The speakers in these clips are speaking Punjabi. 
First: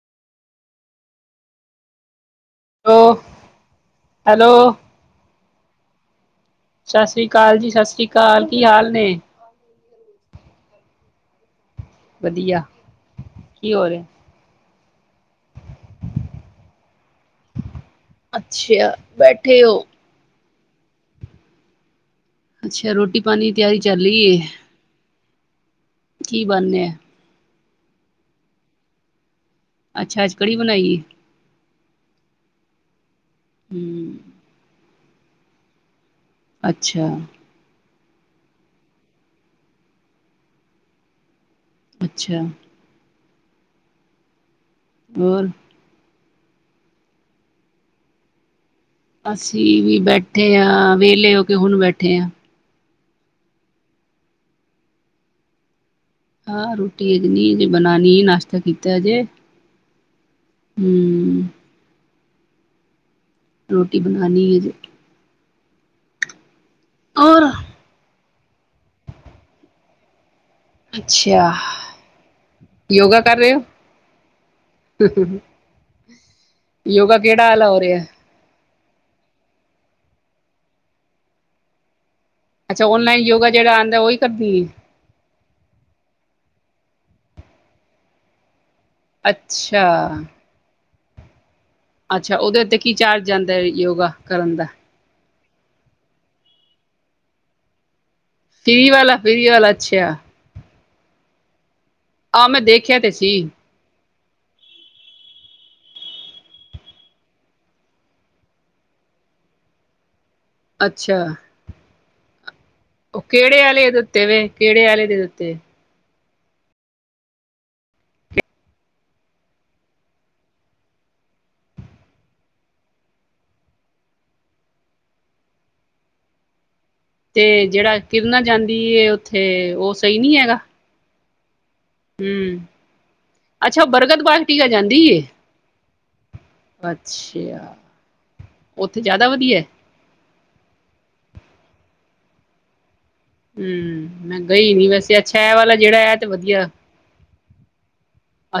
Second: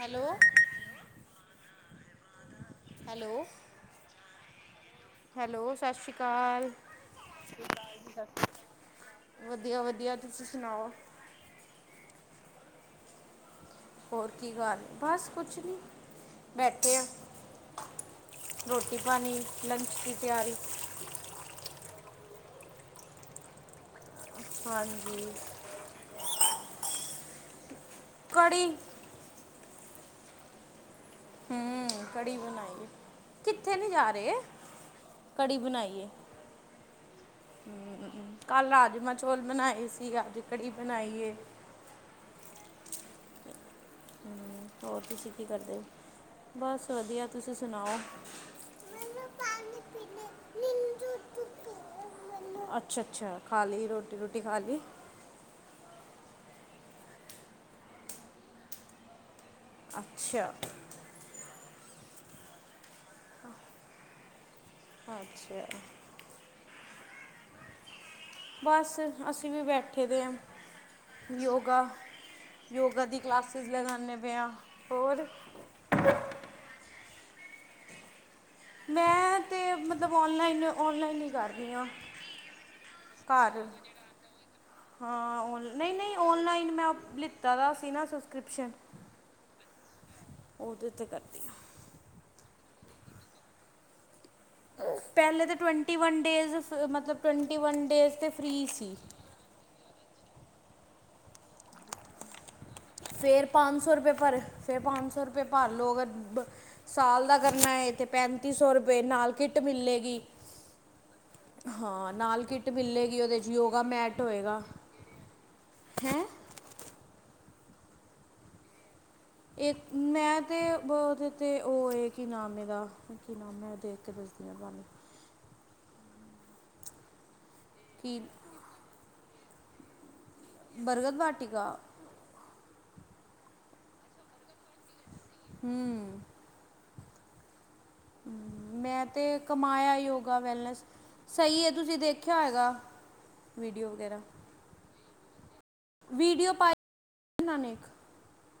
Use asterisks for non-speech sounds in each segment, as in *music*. ਹੈਲੋ ਹੈਲੋ ਹੈਲੋ ਹੈਲੌ ਸਤਿ ਸ਼੍ਰੀ ਅਕਾਲ ਸਤਿ ਸ੍ਰੀ ਅਕਾਲ ਜੀ ਸਤਿ ਸ਼੍ਰੀ ਅਕਾਲ ਕੀ ਹਾਲ ਨੇ? ਵਧੀਆ ਵਧੀਆ ਤੁਸੀਂ ਸੁਣਾਓ? ਵਧੀਆ। ਕੀ ਹੋ ਰਿਹਾ ਹੋਰ ਕੀ ਗੱਲ? ਬਸ ਕੁਛ ਨਹੀਂ ਬੈਠੇ ਆ ਅੱਛਾ ਰੋਟੀ ਪਾਣੀ ਬੈਠੇ ਹੋ ਲੰਚ ਦੀ ਤਿਆਰੀ। ਅੱਛਾ ਰੋਟੀ ਪਾਣੀ ਦੀ ਤਿਆਰੀ ਚੱਲ ਰਹੀ ਹੈ ਹਾਂਜੀ। ਕੀ ਬਣ ਰਿਹਾ ਆ? ਕੜੀ। ਅੱਛਾ ਅੱਜ ਕੜੀ ਬਣਾਈ? ਹਮ ਕੜੀ ਬਣਾਈ। ਕਿੱਥੇ ਨੀ ਜਾ ਹਮ ਰਹੇ। ਕੜੀ ਬਣਾਈ ਏ। ਅੱਛਾ। ਕੱਲ ਰਾਜਮਾਂ ਚੋਲ ਬਣਾਏ ਸੀ ਅਜ ਕੜੀ ਬਣਾਈ ਹੈ। ਅੱਛਾ। ਹਮ। ਹੋਰ ਤੁਸੀਂ ਕੀ ਕਰਦੇ ਹੋ? ਬਸ ਵਧੀਆ ਤੁਸੀਂ ਸੁਣਾਓ? ਮੈਨੂੰ ਪਾਣੀ ਅਸੀਂ ਵੀ ਪੀਣੇ ਬੈਠੇ ਹਾਂ ਨਿੰਜੂ ਵਿਹਲੇ ਹੋ ਕੇ ਟੁੱਕੇ ਹੁਣ ਬੈਠੇ ਹਾਂ। ਮੈਨੂੰ ਅੱਛਾ ਅੱਛਾ ਖਾ ਲਈ ਰੋਟੀ ਰੋਟੀ ਹਾਂ ਰੋਟੀ ਅਜ ਨ ਅਜੇ ਬਣਾਉਣੀ ਨਾਸ਼ਤਾ ਕੀਤਾ ਅਜੇ। *unintelligible* ਅੱਛਾ। ਹਮ। ਰੋਟੀ ਬਣਾਣੀ ਅਜੇ ਅੱਛਾ। ਹੋਰ? ਬਸ ਅਸੀਂ ਵੀ ਬੈਠੇ ਦੇ ਹਾਂ। ਅੱਛਾ ਯੋਗਾ ਯੋਗਾ ਦੀ ਕਰ ਰਹੇ ਹੋ ਕਲਾਸਿਸ ਲਗਾਉਣੇ ਪਏ ਹੋਰ? ਯੋਗਾ ਕਿਹੜਾ ਵਾਲਾ ਹੋ ਰਿਹਾ? ਮੈਂ ਤੇ ਮਤਲਬ ਔਨਲਾਈਨ ਔਨਲਾਈਨ ਹੀ ਕਰਦੀ ਹਾਂ। ਅੱਛਾ ਓਨਲਾਈਨ ਯੋਗਾ ਜਿਹੜਾ ਆਉਂਦਾ ਉਹੀ ਕਰਦੀ ਹੈ? ਹਾਂ ਔਨ- ਨਹੀਂ ਨਹੀਂ ਔਨਲਾਈਨ ਮੈਂ ਲਿੱਤਾ ਦਾ ਸੀ ਨਾ ਸਬਸਕ੍ਰਿਪਸ਼ਨ ਅੱਛਾ। *unintelligible* ਉੱਥੇ ਕਰਦੀਆਂ। ਅੱਛਾ ਉਹਦੇ ਉੱਤੇ ਕੀ ਚਾਰਜ ਜਾਂਦਾ ਹੈ ਯੋਗਾ ਕਰਨ ਦਾ? ਪਹਿਲੇ ਤੇ ਟਵੈਂਟੀ ਵਨ ਡੇਜ਼ ਮਤਲਬ ਟਵੈਂਟੀ ਵਨ ਡੇਜ਼ ਤੇ ਫ੍ਰੀ ਫਰੀ ਸੀ ਵਾਲਾ, ਫਰੀ ਵਾਲਾ ਅੱਛਾ। ਆਹ ਮੈਂ ਦੇਖ ਫੇਰ ਪੰਜ ਸੌ ਰੁਪਏ ਪਰ ਫੇਰ ਪੰਜ ਸੌ ਰੁਪਏ ਭਰ ਲੋ ਅਗਰ ਸਾਲ ਦਾ ਕਰਨਾ ਹੈ ਤੇ ਪੈਂਤੀ ਸੌ ਰੁਪਏ ਨਾਲ ਕਿੱਟ ਮਿਲੇਗੀ। ਅੱਛਾ ਹਾਂ ਨਾਲ ਕਿ ਉਹ ਕਿਹੜੇ ਆਲੇ ਦ ਉੱਤੇ ਵੇ ਕਿਹੜੇ ਆਲੇ ਦੇ ਉੱਤੇ। ਹੈ ਇਕ ਮੈਂ ਤੇ ਉਹਦੇ ਤੇ ਉਹ ਏ ਕਿ ਨਾਮ ਇਹਦਾ ਕੀ ਨਾਮ ਹੈ ਉਹ ਦੇ ਉੱਤੇ ਦੱਸਦੀ ਹਾਂ ਤੁਹਾਨੂੰ। ਤੇ ਜਿਹੜਾ ਕੀ ਕਿਰਨਾਂ ਜਾਂਦੀਏ ਉ ਤੇ ਉਸ ਸਹੀ ਨਹੀ ਹੈਗਾ? ਟੀ ਗਾ। ਹਮ ਅੱਛਾ ਬਰਗਦ ਬਾਗਟੀਕ ਜਾਂਦੀ ਐ। ਹੂੰ ਅੱਛਾ। ਉੱਥੇ ਮੈਂ ਜ਼ਿਆਦਾ ਤੇ ਵਧੀਆ ਕਮਾਇਆ ਯੋਗਾ ਵੈਲਨੈਸ ਸਹੀ ਹੈ ਤੁਸੀਂ ਦੇਖ ਖਿਆ ਹੋਏਗਾ। ਵੀਡੀਓ ਵਗੈਰਾ ਹਮ ਮੈਂ ਗਈ ਨੀ ਵੈਸੇ ਅੱਛਾ ਇਹ ਜਿਹੜਾ ਇਹ ਤੇ ਵਧੀਆ। ਨਾਂ ਨੇ ਇੱਕ।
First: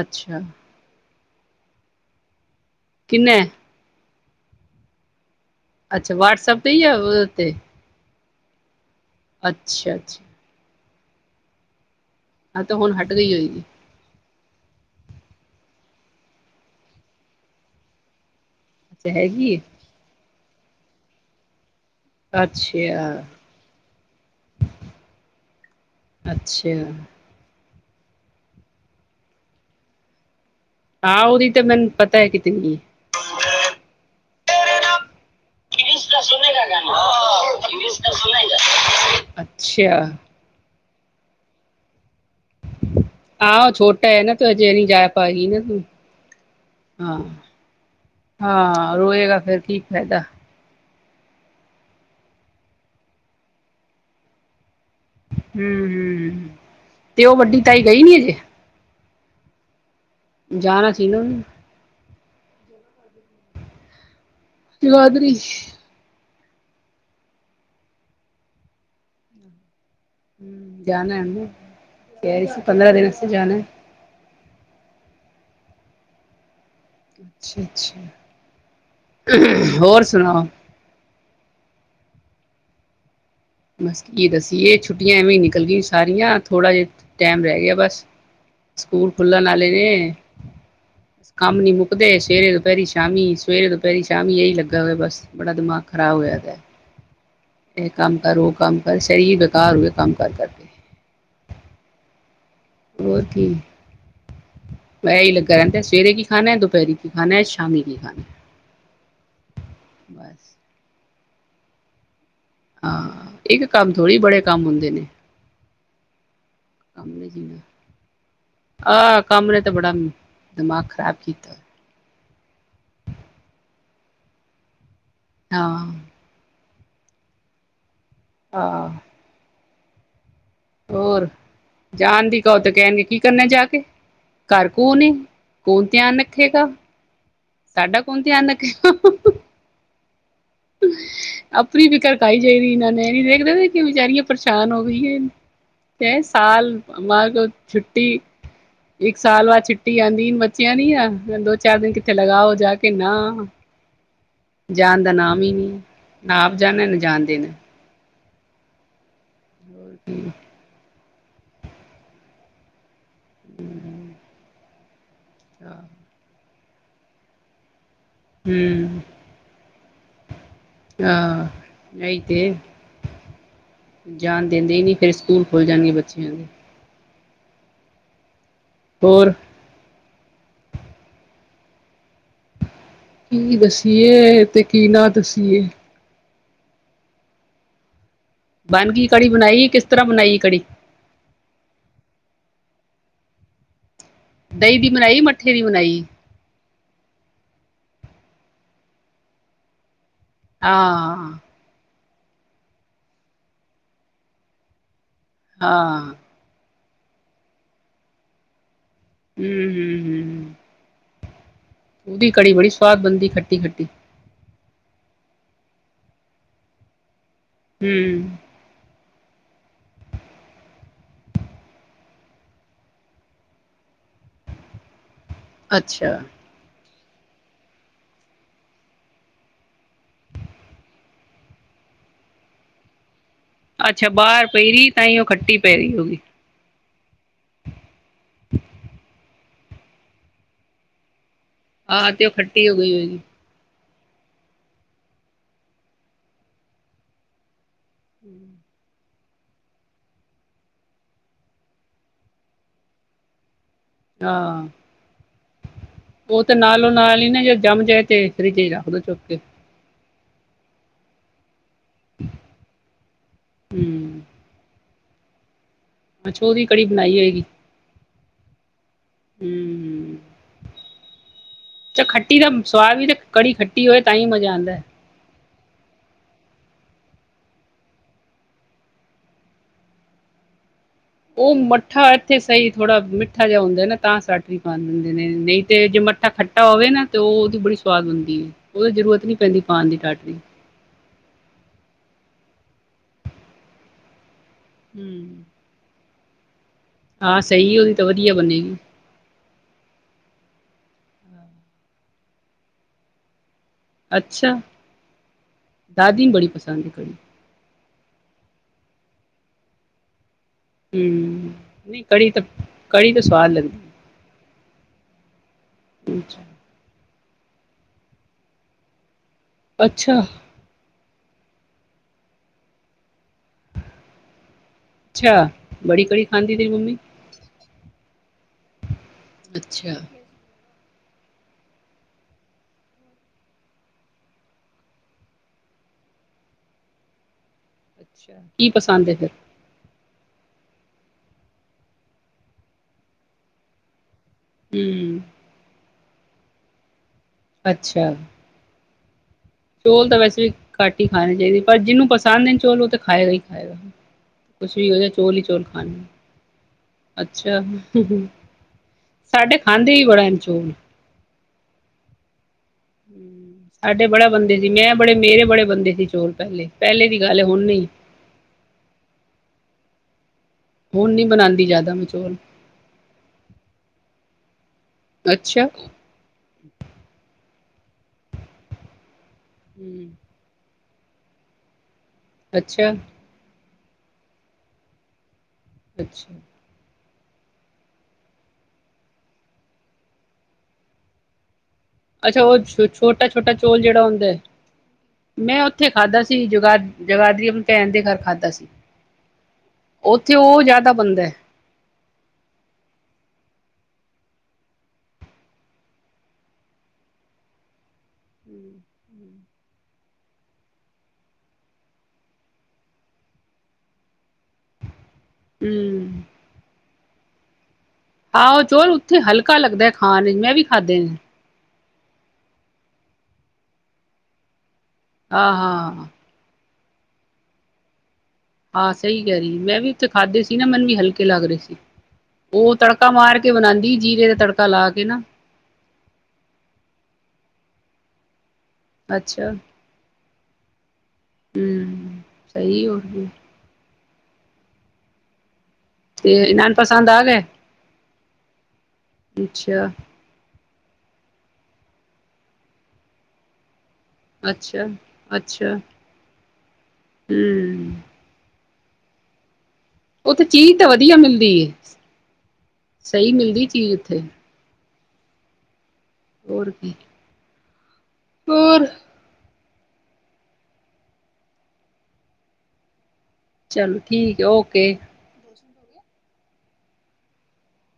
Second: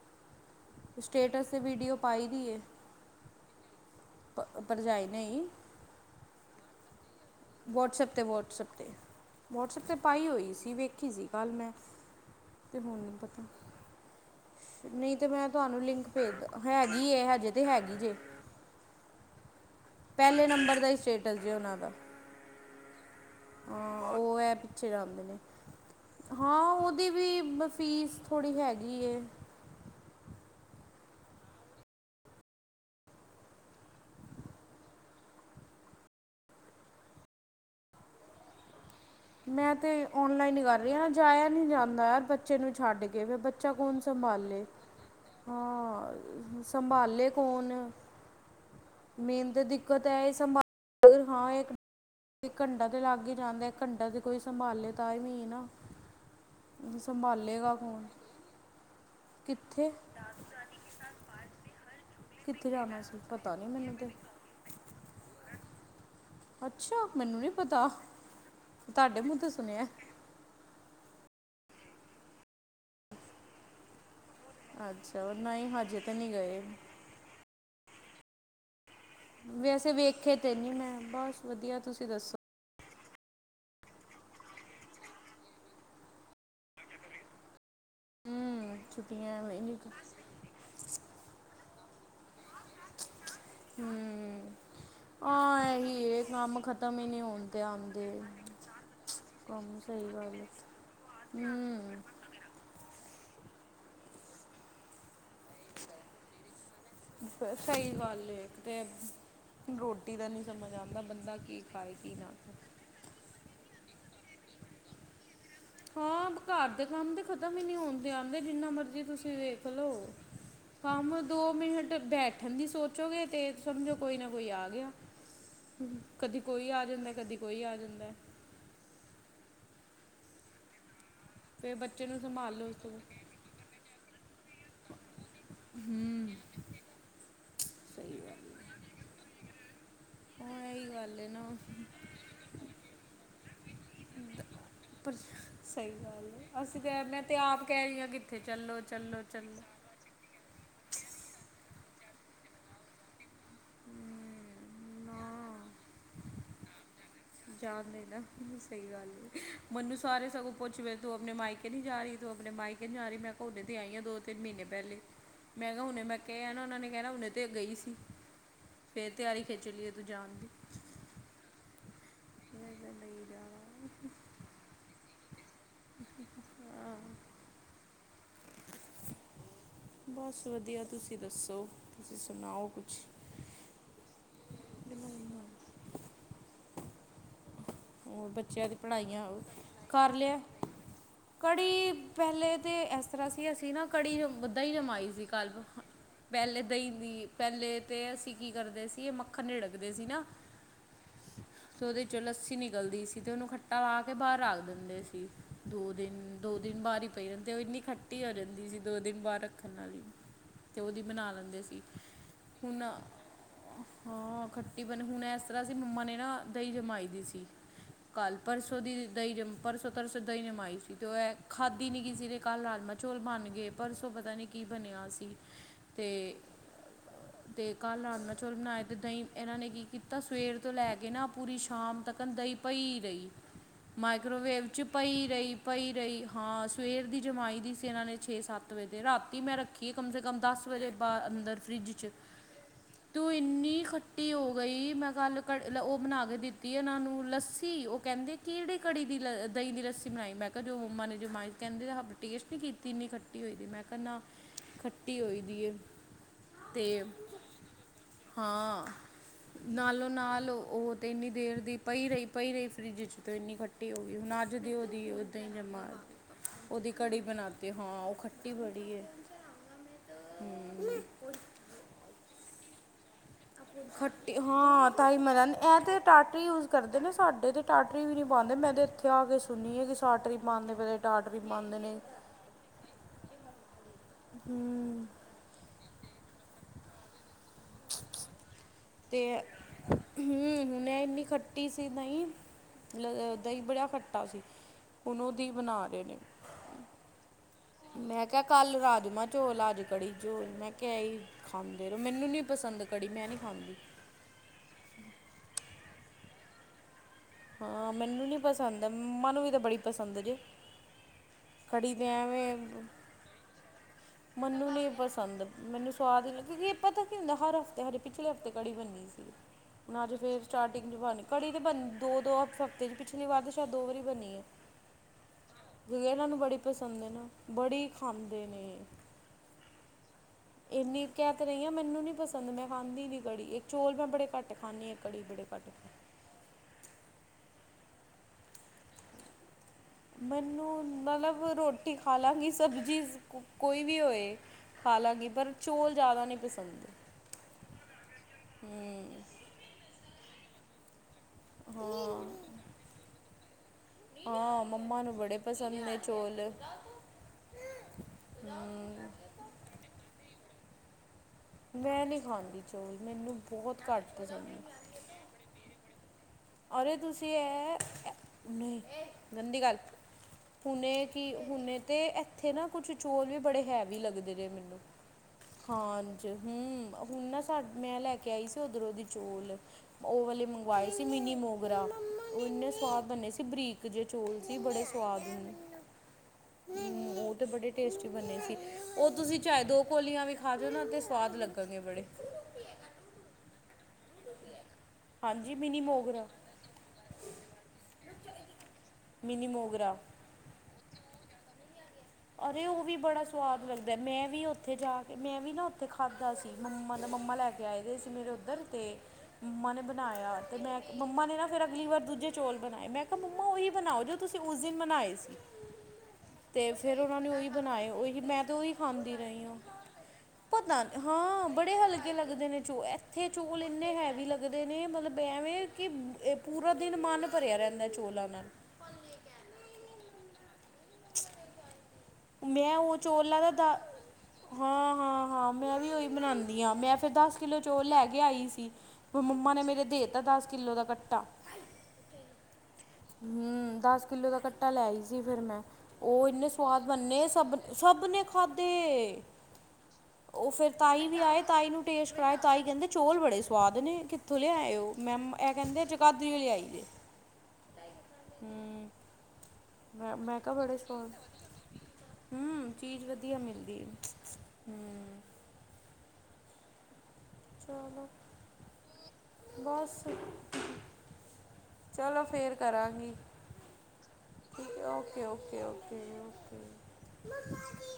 ਅੱਛਾ ਸਟੇਟਸ ਤੇ ਵੀਡੀਓ ਪਾਈ ਦੀ ਹੈ। *unintelligible* ਭਰਜਾਈ ਨੇ ਹੀ। ਅੱਛਾ ਵਟਸਐਪ ਤੇ ਯਾ ਵੋਟਸਐਪ ਤੇ ਵਟਸਐਪ ਤੇ। ਵਟਸਐਪ ਤੇ ਅੱਛਾ ਅੱਛਾ ਪਾਈ ਹੋਈ ਸੀ ਵੇਖ ਦੇਖੀ ਸੀ ਕੱਲ ਮੈਂ। ਹਹ ਤੇ ਹੁਣ ਹਟ ਗਈ ਹੋਏਗੀ। ਨਹੀਂ ਤੇ ਮੈਂ ਤੁਹਾਨੂੰ ਲਿੰਕ ਭੇਜ ਹੈਗੀ ਹਜੇ ਤੇ ਹੈਗੀ ਜੇ। ਅੱਛਾ ਹੈਗੀ ਹੈ। ਪਹਿਲੇ ਨੰਬਰ ਦਾ ਹੀ ਸਟੇਟਸ ਜੀ ਉਹਨਾਂ ਦਾ। ਅੱਛਾ। ਹਾਂ ਉਹ ਹੈ ਪਿੱਛੇ ਜਾਂਦੇ ਨੇ ਹਾਂ ਅੱਛਾ ਉਹਦੀ ਵੀ ਬਸ ਫੀਸ ਥੋੜ੍ਹੀ ਹੈਗੀ ਏ। ਹਾਂ ਉਹਦੀ ਤਾਂ ਮੈਨੂੰ ਪਤਾ ਹੈ ਕਿਤਨੀ ਸੁਗਾ ਗਾਨਾ ਮਿਲ ਤਾਂ ਸੁਣੇਗਾ ਮੈਂ ਤੇ ਔਨਲਾਈਨ ਹੀ ਕਰ ਜਾਇਆ ਨੀ ਜਾਂਦਾ ਯਾਰ ਪ ਬੱਚੇ ਨੂੰ ਛੱਡ ਕੇ ਫਿਰ ਆਹੋ ਬੱਚਾ ਕੌਣ ਛੋਟਾ ਹੈ ਨਾ ਤੋ ਸੰਭਾਲੇ ਅਜੇ ਨਹੀਂ ਜਾ ਪਾਏਗੀ ਨਾ ਤੂੰ ਹਾਂ ਹਾਂ ਸੰਭਾਲੇ ਕੌਣ ਹਾਂ ਰੋਏਗਾ ਮੇਨ ਫੇਰ ਤੇ ਕੀ ਦਿੱਕਤ ਫਾਇਦਾ ਹੈ ਸੰਭਾ ਅ ਹਾਂ ਇਹ ਘੰਟਾ ਤੇ ਲਾਗੇ ਜਾਂਦੇ। ਘੰਟਾ ਤੇ ਕੋਈ ਸੰਭਾਲੇ, ਹੂੰ, ਤੇ ਉਹ ਵੱਡੀ ਸੰਭਾਲੇਗਾ ਤਾਈ ਗਈ ਕੌਣ ਨੀ ਹਜੇ, ਕਿੱਥੇ, ਜਾਣਾ ਸੀਨਾ, ਕਿੱਥੇ ਜਾਣਾ ਸੀ ਪਤਾ ਨੀ ਮੈਨੂੰ ਤੇ, ਜਗਾਦਰੀ, ਅੱਛਾ ਮੈਨੂੰ ਨੀ ਪਤਾ ਤੁਹਾਡੇ ਮੁੰਹ ਤੇ ਸੁਣਿਆ। ਹੂੰ, ਜਾਣਾ ਸੀ ਪੰਦਰਾਂ ਦਿਨ ਜਾਣਾ। ਅੱਛਾ ਉਹ ਨਹੀਂ ਹਜੇ ਤੇ ਨਹੀਂ ਗਏ। ਅੱਛਾ ਅੱਛਾ, ਵੈਸੇ ਹੋਰ ਵੇਖੇ ਸੁਣਾਓ ਤੇ ਨੀ ਮੈਂ ਬਸ, ਵਧੀਆ ਤੁਸੀਂ ਦੱਸੋ। ਬਸ ਕੀ ਦੱਸੀ ਇਹ ਛੁੱਟੀਆਂ ਐਵੇਂ ਹੀ ਨਿਕਲ ਗਈ ਸਾਰੀਆਂ ਥੋੜਾ ਜਿਹਾ ਟੈਮ ਰਹਿ ਗਿਆ ਬਸ। ਹੂੰ ਸਕੂਲ ਛੁੱਟੀਆਂ ਖੁਲਣ ਐਵੇਂ ਵਾਲੇ ਨਹੀਂ ਕਿ- ਨੇ ਕੰਮ ਨੀ ਮੁੱਕ, ਦੇ ਸਵੇਰੇ ਦੁਪਹਿਰੀ ਸ਼ਾਮੀ, ਸਵੇਰੇ ਦੁਪਹਿਰੀ ਸ਼ਾਮ ਇਹੀ ਹੂੰ ਲੱਗਾ ਹੋਇਆ ਬਸ ਬੜਾ ਆ ਦਿਮਾਗ਼ ਇਹੀ ਖਰਾਬ ਇਹ ਹੋਇਆ ਪਿਆ। ਕੰਮ ਖਤਮ ਹੀ ਨਹੀਂ ਹੋਣ ਤੇ ਆਦੇ ਬੇਕਾਰ ਕੰਮ ਹੋ ਗਿਆ ਸਹੀ ਕਰ ਗੱਲ ਕਰਕੇ ਹੂੰ, ਹੋਰ ਕੀ ਮੈਂ ਹੀ ਲੱਗਾ ਰਹਿੰਦਾ ਸਵੇਰੇ ਕੀ ਖਾਣਾ ਦੁ ਸਹੀ ਗੱਲ ਐ ਕਿਤੇ, ਰੋਟੀ ਦਾ ਨੀ ਬਸ ਸਮਝ ਆਦਾ ਬੰਦਾ, ਦਾ ਕੀ ਖਾਏ ਕੀ ਨਾ ਖਾਏ। ਆਹ ਇੱਕ ਕੰਮ ਥੋੜ੍ਹੀ ਬੜੇ ਕੰਮ ਹੁੰਦੇ ਨੇ, ਹਾਂ, ਘਰ ਦੇ ਕੰਮ ਤੇ ਨੇ ਖਤਮ ਜੀਣਾ ਹੀ ਨਹੀਂ ਹੋਣਦੇ ਆਂਦੇ ਜਿੰਨਾ ਮਰਜੀ ਆਹ ਤੁਸੀਂ ਕੰਮ ਨੇ ਦੇੇਖ ਤਾਂ ਲਓ ਬੜਾ ਦਿਮਾਗ ਖ਼ਰਾਬ ਕੰਮ ਦੋ ਕੀਤਾ ਮਿੰਟ ਬੈਠ ਠੰਡੀ ਸੋਚੋਗੇ ਤੇ ਸਮਝੋ ਕੋਈ ਨਾ ਕੋਈ ਆ ਗਿਆ। ਹਾਂ ਕਦੇ ਕੋਈ ਆ, ਜਾਂਦਾ ਕਦੀ ਕੋਈ ਆ ਜਾਂਦਾ। ਆਹ, ਹੋਰ ਫਿਰ ਬੱਚੇ ਨੂੰ ਜਾਣ ਦੀ ਸੰਭਾਲ ਕਓ ਲਓ ਤੇ ਉਸ ਤੋਂ ਕਹਿਣਗੇ ਕੀ ਕਰਨਾ ਜਾ ਕੇ ਘਰ ਕਨ ਈ ਕਨ ਧਿਆਨ ਹੂੰ, ਰੱਖੇਗਾ ਸਾਡਾ ਸਹੀ ਕੌਣ ਧਿਆਨ ਗੱਲ ਹੈ ਰੱਖੇਗਾ। ਹੁਣ ਇਹੀ ਗੱਲ ਹੈ ਨਾ ਆਪਣੀ ਫਿਕਰਕਾਈ ਜਾਈ ਰ ਇਹਨਾਂ ਨੇ ਨੀ ਦੇਖਦੇ। ਬੇਚਾਰੀਆਂ ਪਰੇਸ਼ਾਨ ਹੋ ਪਰ ਸਹੀ ਗਈਆਂ, ਗੱਲ ਹੈ ਸਾਲ ਅਸੀਂ ਤਾਂ ਮੈਂ ਤੇ ਆਪ ਕਹਿ ਰਹੀ ਹਾਂ ਛੁੱਟੀ ਕਿੱਥੇ ਚੱਲੋ ਇੱਕ ਚੱਲੋ ਸਾਲ ਚੱਲੋ ਬਾਅਦ ਛੁੱਟੀ ਆਦੀ ਬੱਚਿਆਂ ਦੀ ਆ ਦੋ ਚਾਰ ਦਿਨ ਕਿੱਥੇ ਲਗਾ ਹੋ ਜਾ ਕਿੰਨਾ ਜਾਣ ਦਾ ਨਾ ਨਾ ਆਪ ਜਾਣਾ, ਨਾ ਜਾ ਜਾਣਦੇ ਦਾ ਇਹ ਸਹੀ ਗੱਲ ਹੈ। ਮੈਨੂੰ ਸਾਰੇ ਹੂੰ ਸਗੋਂ ਪੁੱਛਵੇ ਤੂੰ ਆਪਣੇ ਮਾਈਕੇ ਨਹੀਂ ਜਾ ਰਹੀ, ਤੂੰ ਆਪਣੇ ਮਾਈਕੇ ਨੀ ਜਾ ਰਹੀ। ਮੈਂ ਕਿਹਾ ਹੂਨੇ ਤੇ ਆਈ ਹਾਂ, ਦੋ-ਤਿੰਨ ਮਹੀਨੇ ਪਹਿਲੇ। ਮੈਂ ਕਿਹਾ ਹੁਨ ਮੈਂ ਕਿਹਾ ਉਹਨਾਂ ਨੇ ਕਹਿਣਾ ਹੁਣੇ ਤੇ ਇਹ ਗਈ ਸੀ। ਫੇਰ ਤਿਆਰੀ ਖਿੱਚ ਲਈ ਏ। ਤੂੰ ਜਾਦੀ ਆਹ ਇਹੀ ਤੇ, ਕਿਹਾ ਨਹੀਂ ਜਾਣਾ ਜਾਣ ਦਿੰਦੇ ਹੀ ਨਹੀਂ ਫਿਰ ਸਕੂਲ ਖੁੱਲ ਜਾਣਗੇ ਬੱਚੀਆਂ ਦੇ। ਹੋਰ। ਬਸ ਵਧੀਆ, ਤੁਸੀਂ ਦੱਸੋ? ਤੁਸੀਂ ਸੁਣਾਓ ਕੁਛ ਕੀ ਦੱਸੀਏ ਤੇ, ਕੀ ਨਾ ਦੱਸੀਏ। ਉਹ ਬੱਚਿਆਂ ਦੀ ਬਣ ਗਈ ਕੜੀ ਪੜ੍ਹਾਈਆਂ, ਬਣਾਈ ਕਿਸ ਤਰ੍ਹਾਂ ਕਰ ਬਣਾਈ ਲਿਆ ਕੜੀ ਕੜੀ ਪਲੇ ਤੇ ਇਸ ਤਰ੍ਹਾਂ ਸੀ, ਅਸੀਂ ਨਾ ਕੜੀ ਦਹੀਂ ਦੀ ਜਮਾਈ ਬਣਾਈ ਸੀ ਕੱਲ, ਮੱਠੇ ਦੀ ਬਣਾਈ ਪਹਿਲੇ ਦਹੀਂ ਦੀ ਪਹਿਲੇ ਤੇ ਅਸੀਂ ਕੀ ਕਰਦੇ ਸੀ ਇਹ ਮੱਖਣ ੜਿੜਕਦੇ ਸੀ ਨਾ ਆਹ ਤੇ ਉਹਦੇ ਵਿਚ ਲੱਸੀ ਨਿਕ ਨਿਕਲਦੀ ਸੀ, ਤੇ ਉਹਨੂੰ ਖੱਟਾ ਲਾ ਕੇ ਬਾਹਰ ਰੱਖ ਦਿੰਦੇ ਸੀ। ਦੋ ਹਾਂ ਦਿਨ ਦੋ ਦਿਨ ਬਾਹਾਰੀ ਪਈ ਜਾਂਦੇ, ਉਹ ਏਨੀ ਖੱਟੀ ਹੋ ਜਾਂਦੀ ਸੀ। ਦੋ ਦਿਨ ਬਾਅਰ ਹੂੰ ਰੱਖਣ ਹੂੰ ਵਾਲੀ, ਹੂੰ ਤੇ ਉਹਦੀ ਬਣਾ ਲੈ ਬ ਉਹਦੀ ਕੜੀ ਬੜੀ ਸਵਾਦ ਬਣਦੀ, ਖੱਟੀ -ਖੱਟੀ। ਹਾਂ ਖੱਟੀ ਹੁਣ ਇਸ ਤਰ੍ਹਾਂ ਸੀ ਮੰਮਾ ਨੇ ਨਾ, ਦਹੀਂ ਜਮਾਈ ਦੀ ਸੀ। ਹੂੰ ਕੱਲ੍ਹ ਪਰਸੋਂ ਦੀ ਦਹੀਂ ਨਮ ਪਰਸੋਂ ਤਰਸੋਂ ਦਹੀਂ ਨਮਾਈ ਸੀ ਅਤੇ ਉਹ ਇਹ ਖਾਧੀ ਨਹੀਂ ਗਈ ਸੀ, ਕੱਲ੍ਹ ਰਾਜਮਹ- ਚੌਲ ਬਣ ਗਏ ਪਰਸੋਂ ਪਤਾ ਨਹੀਂ ਕੀ ਬਣਿਆ ਸੀ। ਅੱਛਾ। ਤੇ ਤੇ ਕੱਲ੍ਹ ਰਾਜਮ ਚੋਲ ਬਣਾਏ, ਤੇ ਦਹੀਂ ਇਹਨਾਂ ਨੇ ਕੀ ਕੀਤਾ ਸਵੇਰ ਤੋਂ ਲੈ ਕੇ ਨਾ ਪੂਰੀ ਸ਼ਾਮ ਤੱਕ ਦਈ ਪਈ ਰਹੀ। ਅੱਛਾ ਬਾਹਰ ਮਾਈਕ੍ਰੋਵੇਵ ਚ ਰਹੀ ਤਾਂ ਹੀ ਉਹ ਪਈ ਰਹੀ, ਖੱਟੀ ਪੈ ਪਈ ਹੋਗੀ ਰਹੀ ਹਾਂ। ਸਵੇਰ ਦੀ ਜਮਾਈ ਦੀ ਸੀ ਇਹਨਾ ਨੇ ਛੇ ਸੱਤ ਵਜੇ ਰਾਤੀ ਮੈਂ ਰੱਖ ਕਿ ਕਮ ਸੇ ਕਮ ਦਸ ਵਜੇ ਬਾਅਦ ਅੰਦਰ ਫਰਿੱਜ ਚ ਆਹ ਤੇ ਉਹ ਖੱਟੀ ਹੋ ਗਈ ਹੋਏਗੀ ਤੂੰ ਇੰਨੀ ਖੱਟੀ ਹੋ ਗਈ ਮੈਂ ਕੱਲ ਕ ਉਹ ਬਣਾ ਕੇ ਦਿੱਤੀ ਇਹਨਾਂ ਨੂੰ ਊਲਸ ਉਹ ਕਹਿੰਦੇ ਕੇੜੇ ਕੜੀ। ਦਹੀਂ ਦੀ ਲੱਸੀ ਬਣਾਈ ਮੈਂ ਕਿਹਾ ਜੋ ਮੰਮਾ ਨੇ ਜਮਾਈ ਕਹਿੰਦੇ ਟੇਸਟ ਨਹੀਂ ਕੀਤੀ, ਇੰਨੀ ਖੱਟੀ ਹੋਈ ਦੀ ਮੈਂ ਕਿਹਾ ਨਾ ਹਾਂ, ਖੱਟੀ ਹੋਈ ਦੀ ਏ ਉਹ ਤੇ ਨਾਲੋਂ ਨਾਲ ਹੀ ਨਾ ਜੇ ਜੰਮ ਜਾਏ ਤੇ ਫਰਿਜ ਚ ਹਾਂ ਰੱਖਦੋ ਚੁਕ ਕੇ। ਨਾਲੋਂ ਨਾਲ ਉਹ ਤੇ ਇੰਨੀ ਦੇਰ ਦੀ ਪਈ ਰਹੀ ਪਈ ਰਹੀ ਫਰਿੱਜ 'ਚ ਤਾਂ ਇੰਨੀ ਖੱਟੀ ਹੋ ਗਈ ਹੂੰ ਹੁਣ ਅੱਜ ਦੀ ਉਹ ਦੀ ਉਹ ਦਹੀ ਜਮਾ ਅੱਛਾ ਉਹਦੀ ਬਣਾਈ ਕੜੀ ਹੋਏਗੀ ਬਣਾਤੀ ਹਾਂ ਉਹ ਖੱਟੀ ਬੜੀ ਏ ਹੂੰ ਹੂੰ। ਕੁਨ *unintelligible* ਖੱਟੀ ਦਾ ਸਵਾਦ ਵੀ ਤੇ ਕੜੀ ਖੱਟੀ ਹੋਏ ਤਾਂ ਹੀ ਮਜ਼ਾ ਆਂਦਾ। ਐਂ ਤਾਂ ਟਾਟਰੀ ਯੂਜ ਕਰਦੇ ਨੇ, ਸਾਡੇ ਤੇ ਟਾਟਰੀ ਵੀ ਨਹੀਂ ਪਾਉਂਦੇ ਮੈਂ ਤਾਂ ਇੱਥੇ ਆ ਕੇ ਸੁਣੀ ਏ ਕਿ ਸਾਟ ਹੀ ਪਾਉਂਦੇ ਪ ਉਹ ਮੱਠਾ, ਇੱਥੇ ਸਹੀ ਥੋੜ੍ਹਾ ਮਿੱਠਾ ਜਿਹਾ ਹੁੰਦਾ ਨਾ ਤਾਂ ਸਾਟਰੀ ਹੂੰ ਪਾਂਦੇ ਨੇ ਨਹੀਂ ਤੇ ਜੇ ਮੱਠਾ ਖੱਟਾ ਹੋਵੇ ਨਾ ਤੇ ਉਹਦੀ ਬੜੀ ਸਵਾਦ ਹੁੰਦੀ ਐ। ਤੇ ਹੂੰ ਮੈਂ ਇੰਨੀ ਖੱਟੀ ਸੀ ਦਹੀਂ ਲ ਓਦਾਂ ਹੀ ਬੜਾ ਖੱਟਾ ਸੀ। ਉਹਨੂੰ ਹੂੰ ਦੀ ਬਣਾ ਹਾਂ ਸਹੀ ਉਹਦੀ ਤਾਂ ਵਧੀਆ ਬਣੇਗੀ। ਜ ਕੜੀ ਚੋਲ ਮੈਂ ਕਿਹਾ ਇਹੀ ਖਾਂਦੇ ਰਹੋ, ਮੈਨੂੰ ਨਹੀਂ ਪਸੰਦ ਕੜੀ ਮੈਂ ਨਹੀਂ ਖਾਂਦੀ। ਅੱਛਾ, ਦਾਦੀ ਨੂੰ ਬੜੀ ਪਸੰਦ ਹੈ ਕੜੀ। ਹਾਂ ਮੈਨੂੰ ਨੀ ਪਸੰਦ ਏ, ਮਮਾ ਨੂੰ ਵੀ ਤੇ ਬੜੀ ਪਸੰਦ ਜੇ। ਹੂੰ ਕੜੀ ਨਹੀਂ ਤੇ ਤਾਂ ਐਵੇਂ, ਕੜੀ ਤਾਂ ਸਵਾਦ ਲੱਗਦੀ ਮੈਨੂੰ ਨੀ ਪਸੰਦ ਮੈਨੂੰ ਸਵਾਦ ਅੱਛਾ ਲੱਗਗੀ ਪਤਾ। ਕੀ ਹੁੰਦਾ, ਹਰ ਹਫ਼ਤੇ ਹਰੇ ਪਿਛਲੇ ਹਫ਼ਤੇ ਕੜੀ ਬਣੀ ਸੀ। ਹੁਣ ਅੱਜ ਅੱਛਾ ਫੇਰ ਸਟਾਰਟਿੰਗ ਜ ਬਣ ਕੜੀ ਤਾਂ ਬਣਦੀ ਦੋ ਦੋ ਹਫ਼ਤੇ ਚ ਪਿੱਛੇ ਪਿਛਲੀ ਵਾਰ ਸ਼ਾਇਦ ਦੋ ਵਾਰੀ ਬਣੀ ਏ, ਅੱਛਾ, ਬੜੀ ਕਿਓਂਕਿ ਕੜੀ ਇਹਨਾਂ ਨੂੰ ਬੜੀ ਖਾਂਦੀ ਤੇਰੀ ਮੰਮੀ ਪਸੰਦ ਐ ਨਾ। ਬੜੀ ਖਾਂਦੇ ਨੇ। ਅੱਛਾ। ਇੰਨੀ ਕਹਿ ਤੇ ਰਹੀ ਆ ਮੈਨੂੰ ਨੀ ਪਸੰਦ ਮੈਂ ਖਾਂਦੀ ਦੀ ਕੜੀ ਇਹ ਚੋਲ ਮੈਂ ਬੜੇ ਘੱਟ ਖਾਂਦੀ ਆ ਕੜੀ ਬੜੇ ਘੱਟ ਅੱਛਾ ਕੀ ਪਸੰਦ ਹੈ ਫਿਰ ਮੈਨੂੰ ਮਤਲਬ ਰੋਟੀ ਖਾ ਲਾਂਗੀ ਸਬਜ਼ੀ ਕੋਈ ਵੀ ਹੋਏ ਹੂੰ ਖਾਲਾਂਗੀ ਪਰ ਚੋਲ ਜ਼ਿਆਦਾ ਨੀ ਪਸੰਦ। ਅੱਛਾ ਹੂੰ ਚੋਲ ਤਾਂ ਵੈਸੇ ਵੀ ਘੱਟ ਨਹੀ ਖਾਣੇ ਚਾਹੀਦੇ। ਪਰ ਜਿਹਨੂੰ ਪਸੰਦ ਨੇ ਚੋਲ ਉਹ ਤਾਂ ਖਾਏਗਾ ਹੀ ਖਾਏਗਾ, ਹਾਂ ਹਾਂ ਕੁਛ ਵੀ ਹੋ ਮੰਮਾ ਜਾ ਨੂੰ ਚੋਲ ਬੜੇ ਹੀ ਚੋਲ ਪਸੰਦ ਨੇ ਖਾਣੇ, ਚੌਲ ਹੂੰ ਅੱਛਾ ਸਾਡੇ ਖਾਂਦੇ ਹੀ ਬੜਾ ਨੇ ਚੌਲ। ਮੈਂ ਨਹੀਂ ਖਾਂਦੀ। ਚੌਲ ਮੈਨੂੰ ਹਮ ਬਹੁਤ ਸਾਡੇ ਘੱਟ ਬੜਾ ਪਸੰਦ ਬੰਦੇ ਨੇ ਸੀ, ਮੈਂ ਬੜੇ ਮੇਰੇ ਬੜੇ ਬੰਦੇ ਸੀ ਚੋਲ। ਪਹਿਲੇ ਅਰੇ ਇਹ ਪਹਿਲੇ ਦੀ ਤੁਸੀਂ ਗੱਲ ਹੁਣ ਹੈ ਨਹੀਂ ਨਹੀਂ ਗੰਦੀ ਗੱਲ ਹੁਣੇ ਹੁਣ ਨੀ ਕਿ ਬਣਾਉਂਦੀ ਹੁਣੇ ਜ਼ਿਆਦਾ ਤੇ ਮੈਂ ਚੋਲ ਇੱਥੇ ਨਾ ਕੁਛ ਚੋਲ ਵੀ ਬੜੇ ਹੈਵੀ ਲੱਗਦੇ ਨੇ। ਦੇ ਮੇਨੂੰ ਅੱਛਾ ਖਾਣ ਚ ਹੂੰ ਹੁਣ ਨਾ ਮੈਂ ਲੈ ਕੇ ਆਈ ਸੀ ਉੱਧਰੋ ਦੀ। ਚੋਲ ਹਮ ਉਹ ਵਾਲੇ ਵਾਈਫ ਮਿਨੀ ਮੋਗਰਾ ਉਹ ਇੰਨੇ ਅੱਛਾ ਸਵਾਦ ਬਣੇ ਸੀ ਬਰੀਕ ਦੂਜੇ ਚੌਲ ਸੀ ਬੜੇ ਸਵਾਦ ਬਨੇ। ਅੱਛਾ ਉਹ ਤੇ ਬੜੇ ਟੇਸਟੀ ਬਣੇ ਸੀ ਉਹ ਤੁਸੀਂ ਚਾਹੇ ਦੋ ਕੋਲੀਆਂ ਵੀ ਖਾ ਜਾਓ ਨਾ ਤੇ ਸਵਾਦ ਲੱਗ ਅੱਛਾ ਉਹ ਛੋਟਾ ਛੋਟਾ ਚੋਲ ਜਿਹੜਾ ਹੁੰਦਾ। ਦੈ ਹਾਂਜੀ ਮੈਂ ਮਿਨੀ ਉੱਥੇ ਖਾਧਾ ਮੋਗਰਾ ਸੀ ਜਗਾ ਜਗਾਦਰੀ ਆਪਣੀ ਭੈਣ ਦੇ ਘਰ ਖਾਧਾ ਸੀ ਮਿਨੀ ਮੋਗਰਾ ਉੱਥੇ ਉਹ ਜ਼ਿਆਦਾ ਬਨਦਾ ਹੈ। ਅਰੇ ਉਹ ਵੀ ਬੜਾ ਸਵਾਦ ਲੱਗਦਾ ਹੈ, ਮੈਂ ਵੀ ਉੱਥੇ ਜਾ ਕੇ ਮੈਂ ਵੀ ਨਾ ਉੱਥੇ ਖਾਧਾ ਸੀ ਮੰਮਾ ਦਾ ਮੰਮਾ ਲੈ ਕੇ ਆਏ ਸੀ। ਫੇਰ ਉੱਧਰ ਗਏ। ਮੰਮਾ ਨੇ ਬਣਾਇਆ ਤੇ ਮੈਂ ਮੰਮਾ ਨੇ ਨਾ ਫਿਰ ਅਗਲੀ ਵਾਰ ਦੂਜੇ ਚੌਲ ਬਣਾਏ, ਮੈਂ ਕਿਹਾ ਮੰਮਾ ਉਹੀ ਬਣਾਓ ਜੋ ਤੁਸੀਂ ਉਸ ਦਿਨ ਬਣਾਏ ਸੀ। ਹੂੰ ਤੇ ਫਿਰ ੳਨਾਨੇ ਉਹੀ ਬਣਾਏ। ਉਹੀ ਮੈਂ ਤੇ ਉਹੀ ਖਾਂਦੀ ਉੱਥੇ ਰਹੀ ਹਾਂ ਹਲਕਾ ਲੱਗਦਾ ਖਾਣ ਵਿੱਚ, ਮੈਂ ਵੀ ਪਤਾ ਖਾਧੇ ਨਹੀਂ ਨੇ ਹਾਂ ਬੜੇ ਹਲ ਹਲਕੇ ਲੱਗਦੇ ਨੇ ਚੋਲ, ਇੱਥੇ ਚੋਲ ਇੰਨੇ ਹੈਵੀ ਲੱਗਦੇ ਇਹ ਮਤਲਬ ਹਾਂ ਐਵੇਂ ਕਿ ਹਾਂ ਇਹ ਪੂਰਾ ਦਿਨ ਮਨ ਭਰਿਆ ਰਹਿੰਦਾ ਚੋਲਾਂ ਨਾਲ ਹਾਂ ਸਹੀ ਕਹਿ ਰਹੀ ਹਾਂ, ਮੈਂ ਵੀ ਉੱਥੇ ਖਾਧੇ ਸੀ ਨਾ ਮੈਨੂੰ ਵੀ ਹਲਕੇ ਲੱਗ ਰਹੇ ਸੀ। ਮੈਂ ਉਹ ਤੜਕਾ ਚੋਲ ਮਾਰ ਦਾ ਕੇ ਦਾ ਬਣਾਉਂਦੀ ਜੀਰੇ ਦਾ ਤੜਕਾ ਲਾ ਹਾਂ ਕੇ ਨਾ ਹਾਂ ਹਾਂ ਮੈਂ ਵੀ ਉਹੀ ਬਣਾਉਂਦੀ ਹਾਂ ਮੈਂ ਫਿਰ ਦੱਸ ਕਿੱਲੋ ਚੋਲ ਲੈ ਕੇ ਆਈ ਸੀ। ਅੱਛਾ ਮੰਮਾ ਨੇ ਮੇਰੇ ਦੇਤਾ ਦੱਸ ਕਿੱਲੋ ਦਾ ਕੱਟਾ, ਹਮ ਸਹੀ ਹੋਰ ਕੀ, ਹੂੰ ਦਸ ਕਿਲੋ ਦਾ ਕੱਟਾ ਲੈ ਆਈ ਸੀ ਫੇਰ ਮੈ। ਤੇ ਏਨਾ ਨੂੰ ਪਸ ਬੰਨੇ, ਸਭ ਸਭ ਨੇ ਖਾਧੇ ਅੱਛਾ ਓ ਫੇਰ ਤਾਈ ਵੀ ਆਏ, ਤਾਈ ਨੂੰ ਟੇਸਟ ਕਰਾਏ ਤਾਈ ਕੈਂਦੇ ਚੌਲ ਬੜੇ ਸੁਆਦ ਨੇ। ਕਿੱਥੋਂ ਲਿਆ ਆਏ ਅੱਛਾ ਓ? ਮੈ ਐ ਕੈਂਦੇ ਜਗਦਾਰੀਓ ਲਿਯਾਈ ਹੂੰ। ਮੈਂ ਮੈਂ ਕਾਹਾ ਬੜੇ ਚੀਜ਼ ਤਾਂ ਸੋਨ, ਵਧੀਆ ਮਿਲਦੀ ਹੈ ਹੂੰ ਚੀਜ਼ ਸਹੀ ਵਧੀਆ ਮਿਲਦੀ ਏ, ਚੀਜ਼ ਉੱਥੇ ਹੂੰ। ਓਰ ਕੀ *inaudible* ਓਰ ਬਸ, ਚਲੋ ਫੇਰ ਕਰਾਂਗੀ। ਚਲੋ ਠੀਕ ਏ, ਓਕੇ। *inaudible*